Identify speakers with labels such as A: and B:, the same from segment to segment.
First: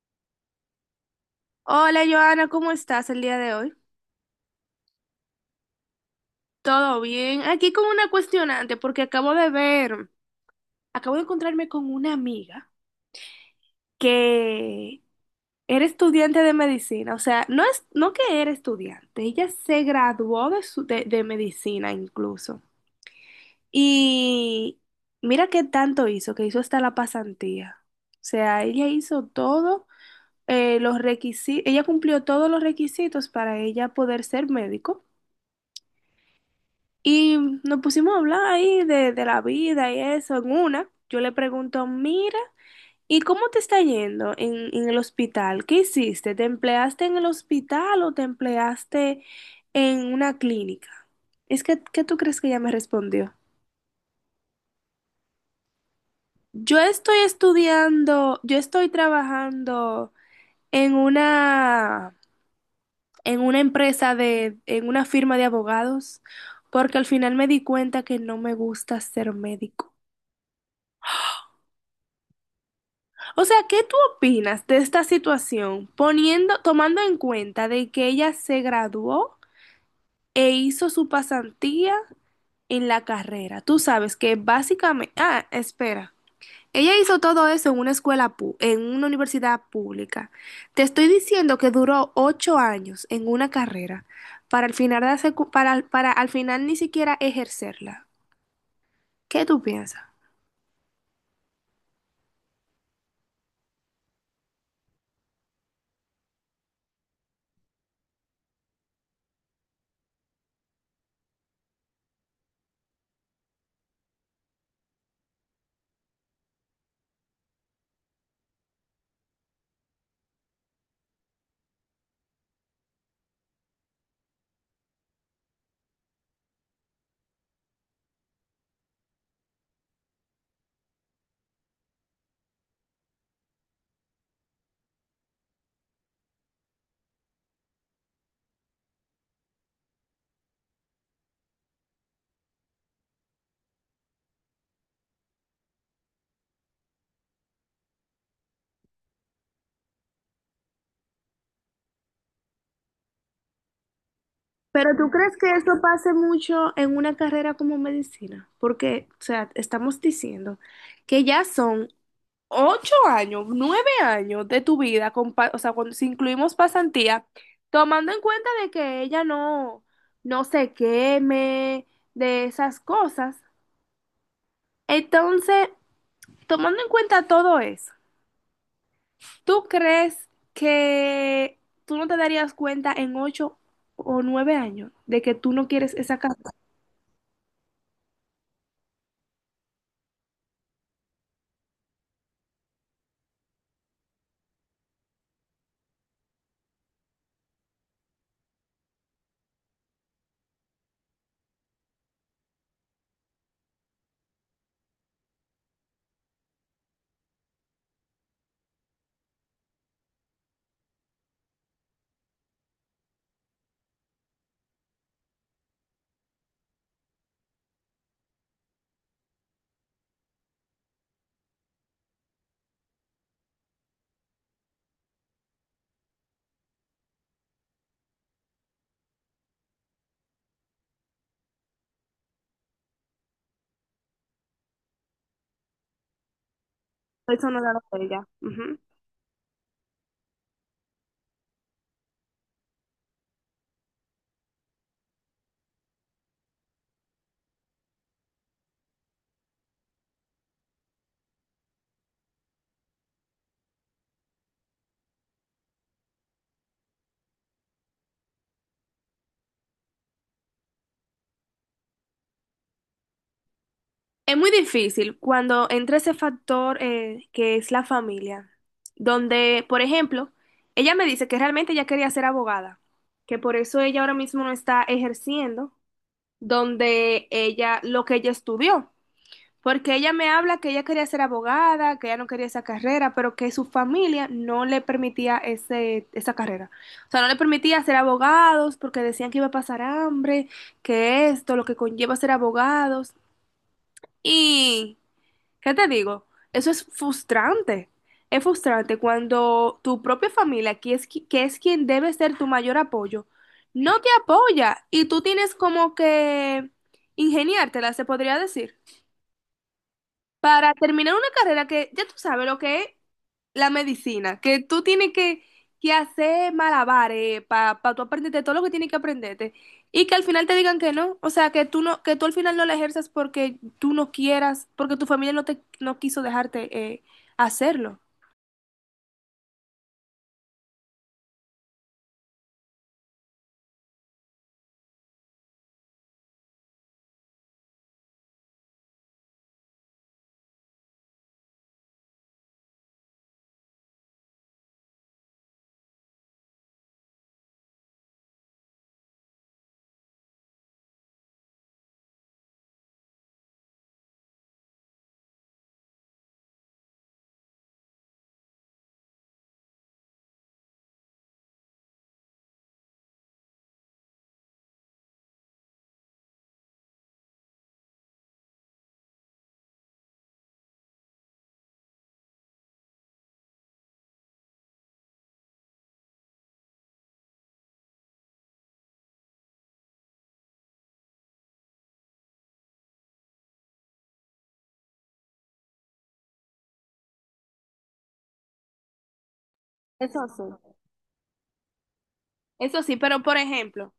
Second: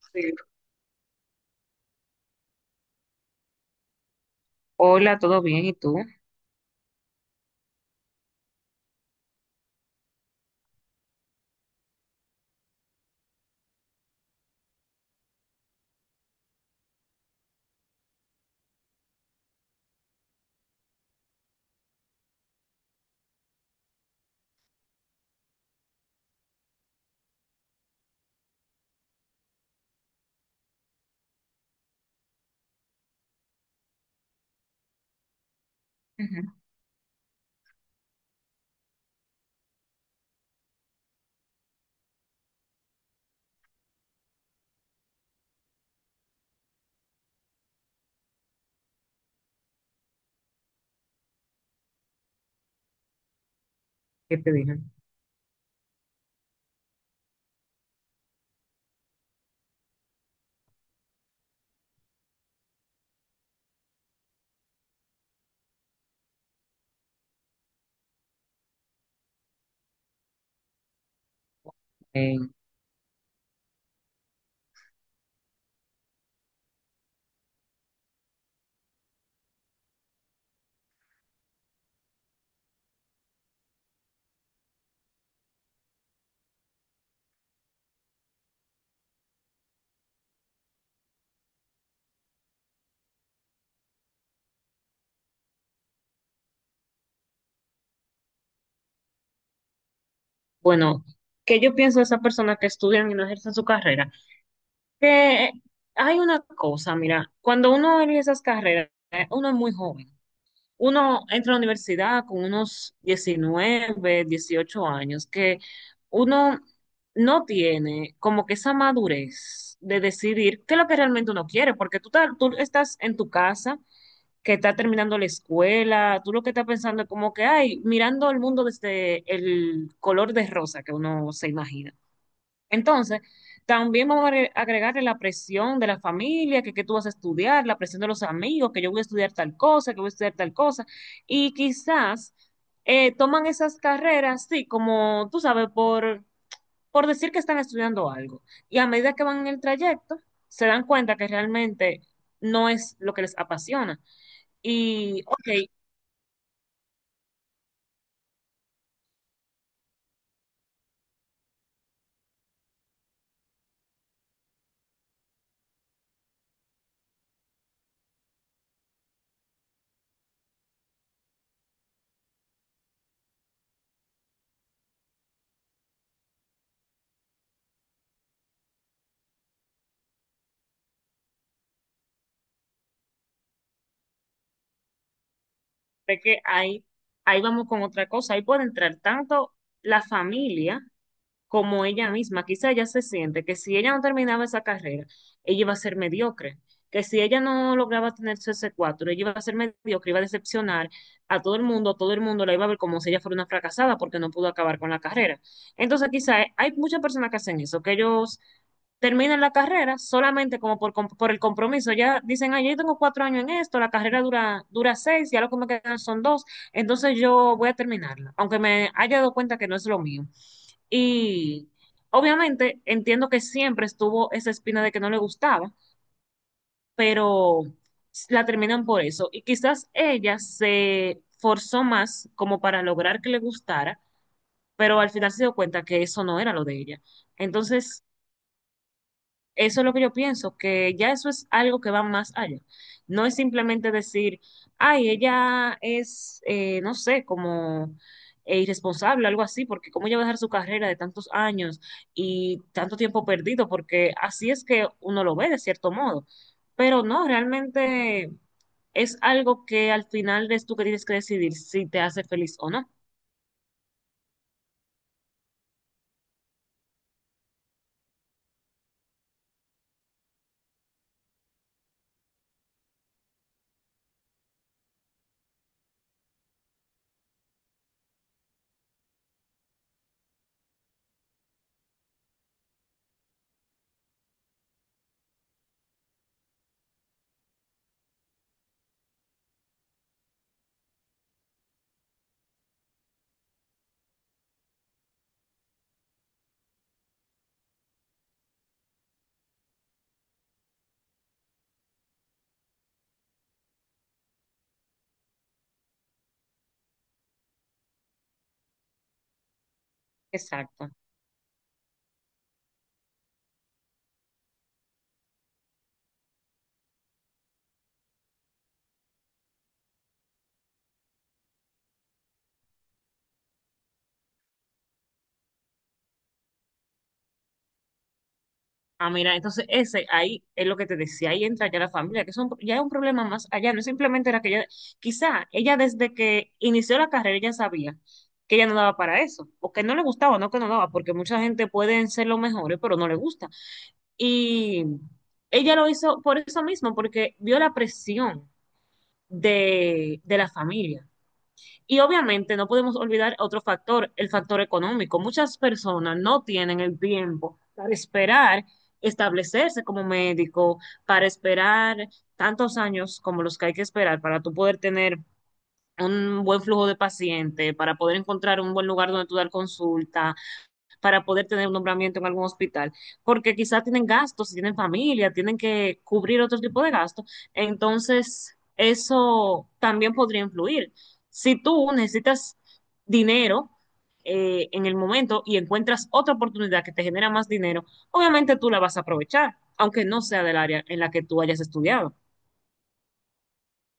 A: Sí.
B: Hola Joana, ¿cómo estás el día de hoy?
A: Hola, ¿todo bien? ¿Y tú?
B: ¿Todo bien? Aquí con una cuestionante porque acabo de ver, acabo de encontrarme con una amiga que era estudiante de medicina, o sea, no es, no que era estudiante, ella se graduó de medicina incluso. Y mira qué tanto hizo, que hizo hasta la pasantía. O sea, ella hizo todo, los requisitos, ella cumplió todos los requisitos para ella poder ser médico.
A: Ujú.
B: Y nos pusimos a hablar ahí de la vida y eso. En una, yo le pregunto, mira, ¿y cómo te está yendo en el hospital? ¿Qué hiciste? ¿Te empleaste en el hospital o te empleaste en una clínica? Es que, ¿qué tú crees que ella me respondió?
A: ¿Qué te dije?
B: Yo estoy estudiando, yo estoy trabajando en una, en una en una firma de abogados, porque al final me di cuenta que no me gusta ser médico.
A: Eh,
B: O sea, ¿qué tú opinas de esta situación, poniendo, tomando en cuenta de que ella se graduó e hizo su pasantía en la carrera? Tú sabes que básicamente, ah, espera. Ella hizo todo eso en una escuela, pu- en una universidad pública. Te estoy diciendo que duró 8 años en una carrera para al final, de la secu- para al final ni siquiera ejercerla. ¿Qué tú piensas?
A: bueno, ¿qué yo pienso de esas personas que estudian y no ejercen su carrera? Que hay una cosa, mira, cuando uno elige esas carreras, uno es muy joven. Uno entra a la universidad con unos 19, 18 años, que uno no tiene como que esa madurez de decidir qué es lo que realmente uno quiere, porque tú estás en tu casa que está terminando la escuela. Tú lo que estás pensando es como que, ay, mirando el mundo desde el color de rosa que uno se imagina. Entonces, también vamos a agregarle la presión de la familia, que tú vas a estudiar, la presión de los amigos, que yo voy a estudiar tal cosa, que voy a estudiar tal cosa, y quizás toman esas carreras, sí, como tú sabes, por decir que están estudiando algo. Y a medida que van en el trayecto, se dan cuenta que realmente no es lo que les apasiona
B: Pero ¿tú
A: y,
B: crees
A: ok,
B: que eso pase mucho en una carrera como medicina? Porque, o sea, estamos diciendo que ya son 8 años, 9 años de tu vida, con pa- o sea, cuando si incluimos pasantía, tomando en cuenta de que ella no, no se queme de esas cosas. Entonces, tomando en cuenta todo eso, ¿tú crees que tú no te darías cuenta en 8 o 9 años de que tú no quieres esa
A: ve que
B: carrera?
A: ahí vamos con otra cosa. Ahí puede entrar tanto la familia como ella misma. Quizá ella se siente que si ella no terminaba esa carrera, ella iba a ser mediocre. Que si ella no lograba tener su S4, ella iba a ser mediocre, iba a decepcionar a todo el mundo la iba a ver como si ella fuera una fracasada porque no pudo acabar con la carrera. Entonces, quizá hay muchas personas que hacen eso, que ellos terminan la carrera solamente como por el compromiso. Ya dicen, ah, yo tengo cuatro años en esto, la carrera dura 6, ya lo que me quedan son 2, entonces yo voy a terminarla, aunque me haya dado cuenta que no es lo mío. Y obviamente entiendo que siempre estuvo esa espina de que no le gustaba, pero la terminan por eso. Y quizás ella se forzó más como para lograr que le gustara, pero al final se dio cuenta que eso no era lo de ella.
B: Eso no da lo de
A: Entonces,
B: ella. Ujú.
A: eso es lo que yo pienso, que ya eso es algo que va más allá. No es simplemente decir, ay, ella es, no sé, como irresponsable, algo así, porque cómo ella va a dejar su carrera de tantos años y tanto tiempo perdido, porque así es que uno lo ve de cierto modo. Pero no, realmente es algo que al final eres tú que tienes que decidir si te hace feliz o no.
B: Es muy difícil cuando entra ese factor que es la familia, donde, por ejemplo, ella me dice que realmente ella quería ser abogada, que por eso ella ahora mismo no está ejerciendo donde ella, lo que ella estudió, porque ella me habla que ella quería ser abogada, que ella no quería esa carrera, pero que su familia no le permitía esa carrera. O sea, no le permitía ser abogados porque decían que iba a pasar hambre, que esto, lo que conlleva ser abogados. Y, ¿qué te digo? Eso es frustrante. Es frustrante cuando tu propia familia, que es quien debe ser tu mayor apoyo, no te apoya y tú tienes como que ingeniártela, se podría decir, para
A: Exacto.
B: terminar una carrera que ya tú sabes lo que es la medicina, que tú tienes que hacer malabares para tú aprenderte todo lo que tienes que aprenderte y que al final te digan que no, o sea, que tú al final no la ejerzas porque tú no quieras, porque tu familia no quiso dejarte hacerlo.
A: Ah, mira, entonces ese ahí es lo que te decía, ahí entra ya la familia, que es ya es un problema más allá, no simplemente era que ella, quizá ella desde que inició la carrera ya sabía que ella no daba para eso, o que no le gustaba, no que no daba, porque mucha gente pueden ser los mejores, pero no le gusta. Y ella lo hizo por eso mismo, porque vio la presión de la familia. Y obviamente no podemos olvidar otro factor, el factor económico. Muchas personas no tienen el tiempo para esperar establecerse como médico, para esperar tantos años como los que hay que esperar para tú poder tener un buen flujo de pacientes, para poder encontrar un buen lugar donde tú dar consulta, para poder tener un nombramiento en algún hospital, porque quizás tienen gastos, tienen familia, tienen que cubrir otro tipo de gastos. Entonces, eso también podría influir. Si tú necesitas dinero en el momento y encuentras otra oportunidad que te genera más dinero, obviamente tú la vas a aprovechar, aunque no
B: Eso
A: sea del
B: sí.
A: área en la que tú hayas estudiado.
B: Eso sí, pero por ejemplo,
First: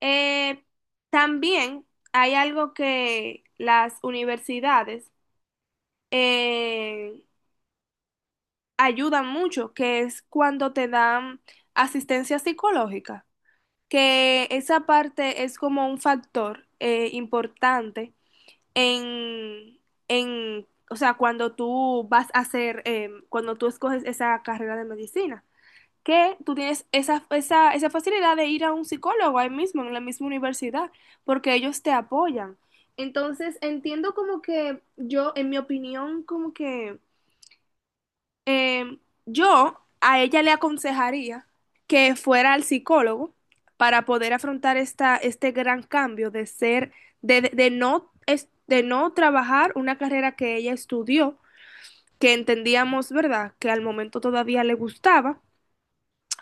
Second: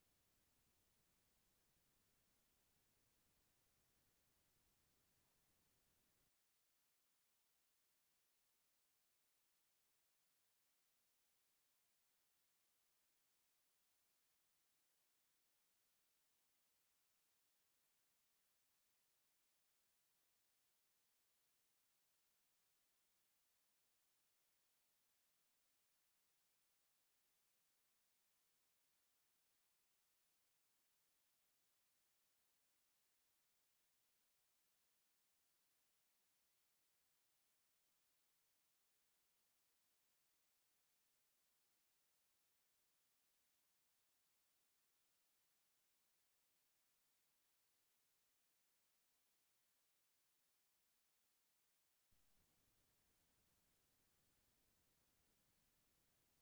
B: eh, también hay algo que las universidades eh, ayuda mucho, que es cuando te dan asistencia psicológica, que esa parte es como un factor importante en, en, o sea, cuando tú vas a hacer, cuando tú escoges esa carrera de medicina, que tú tienes esa facilidad de ir a un psicólogo ahí mismo, en la misma universidad, porque ellos te apoyan. Entonces, entiendo como que yo, en mi opinión, como que Em, yo a ella le aconsejaría que fuera al psicólogo para poder afrontar este gran cambio de no, de no trabajar una carrera que ella estudió, que entendíamos, ¿verdad?, que al momento todavía le gustaba,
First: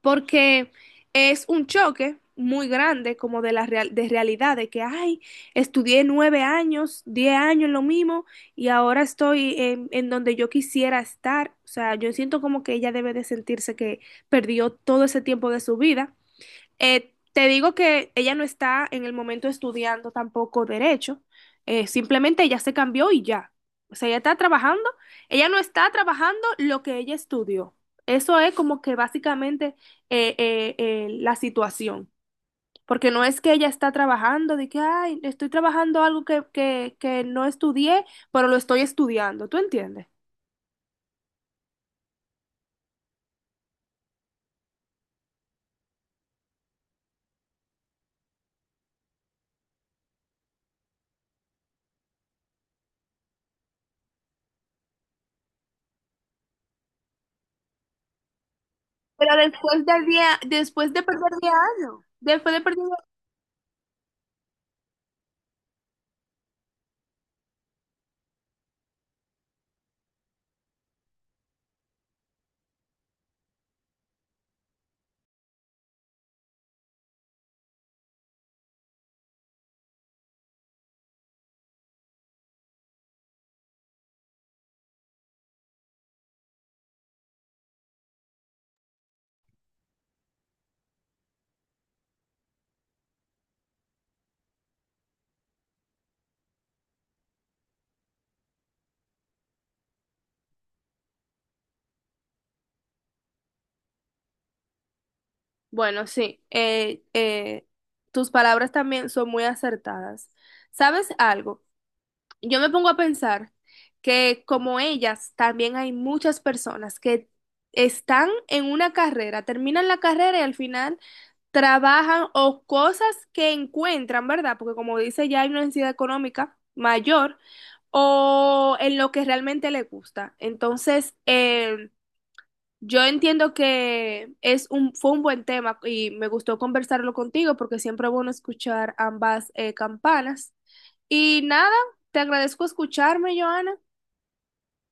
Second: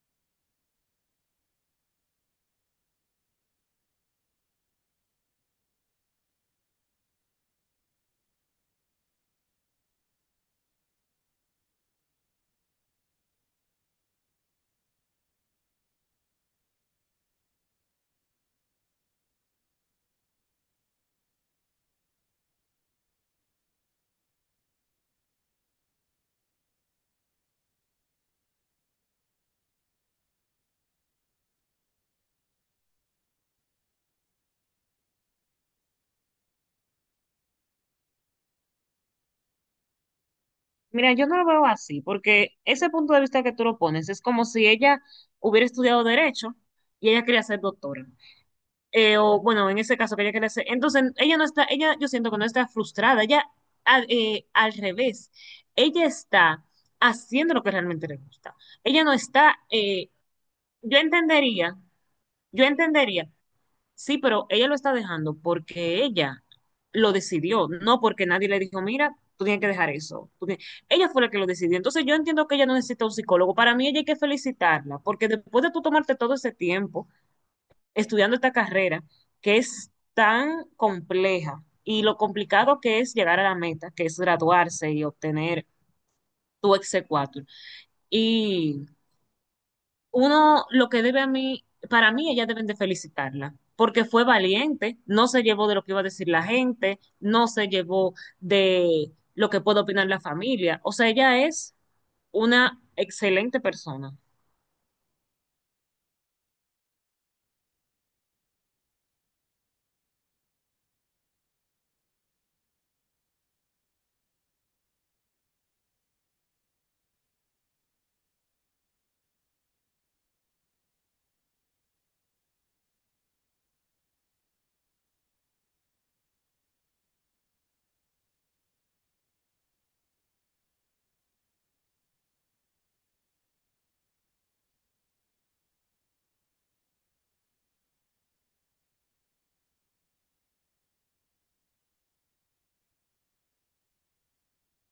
B: porque es un choque muy grande como de realidad, de que, ay, estudié 9 años, 10 años en lo mismo y ahora estoy en donde yo quisiera estar. O sea, yo siento como que ella debe de sentirse que perdió todo ese tiempo de su vida. Te digo que ella no está en el momento estudiando tampoco derecho, simplemente ella se cambió y ya. O sea, ella está trabajando, ella no está trabajando lo que ella estudió. Eso es como que básicamente, la situación, porque no es que ella está trabajando de que, ay, estoy trabajando algo que no estudié, pero lo estoy estudiando, ¿tú entiendes?
A: Mira, yo no lo veo así, porque ese punto de vista que tú lo pones es como si ella hubiera estudiado derecho y ella quería ser doctora. O bueno, en ese caso quería que le quiere. Entonces, ella yo siento que no está frustrada, ella al, al revés, ella está haciendo lo que realmente le gusta. Ella no
B: Pero
A: está,
B: después de 10, después
A: yo
B: de perder 10
A: entendería,
B: años, después de
A: yo
B: perder...
A: entendería, sí, pero ella lo está dejando porque ella lo decidió, no porque nadie le dijo, mira, tú tienes que dejar eso. Tú tienes-". Ella fue la que lo decidió. Entonces yo entiendo que ella no necesita un psicólogo. Para mí ella hay que felicitarla, porque después de tú tomarte todo ese tiempo estudiando esta carrera que es tan compleja y lo complicado que es llegar a la meta, que es graduarse y obtener tu exequatur. Y uno, lo que debe a mí, para mí ellas deben de felicitarla, porque fue valiente, no se llevó de lo que iba a decir la gente, no se llevó de lo que puede opinar la familia. O sea, ella es una excelente persona.
B: Bueno, sí, tus palabras también son muy acertadas. ¿Sabes algo? Yo me pongo a pensar que como ellas, también hay muchas personas que están en una carrera, terminan la carrera y al final trabajan o cosas que encuentran, ¿verdad? Porque como dice, ya hay una necesidad económica mayor o en lo que realmente le gusta. Entonces, yo entiendo que es un, fue un buen tema y me gustó conversarlo contigo porque siempre es bueno escuchar ambas campanas. Y nada, te agradezco escucharme, Joana.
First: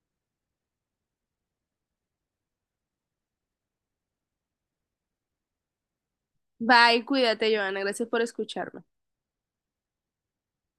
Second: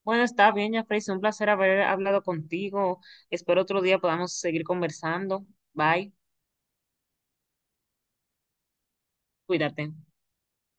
A: Bueno, está bien, ya, Jeffrey. Un placer haber hablado contigo. Espero otro día podamos seguir conversando. Bye.
B: Bye, cuídate, Joana. Gracias por escucharme.
A: Cuídate.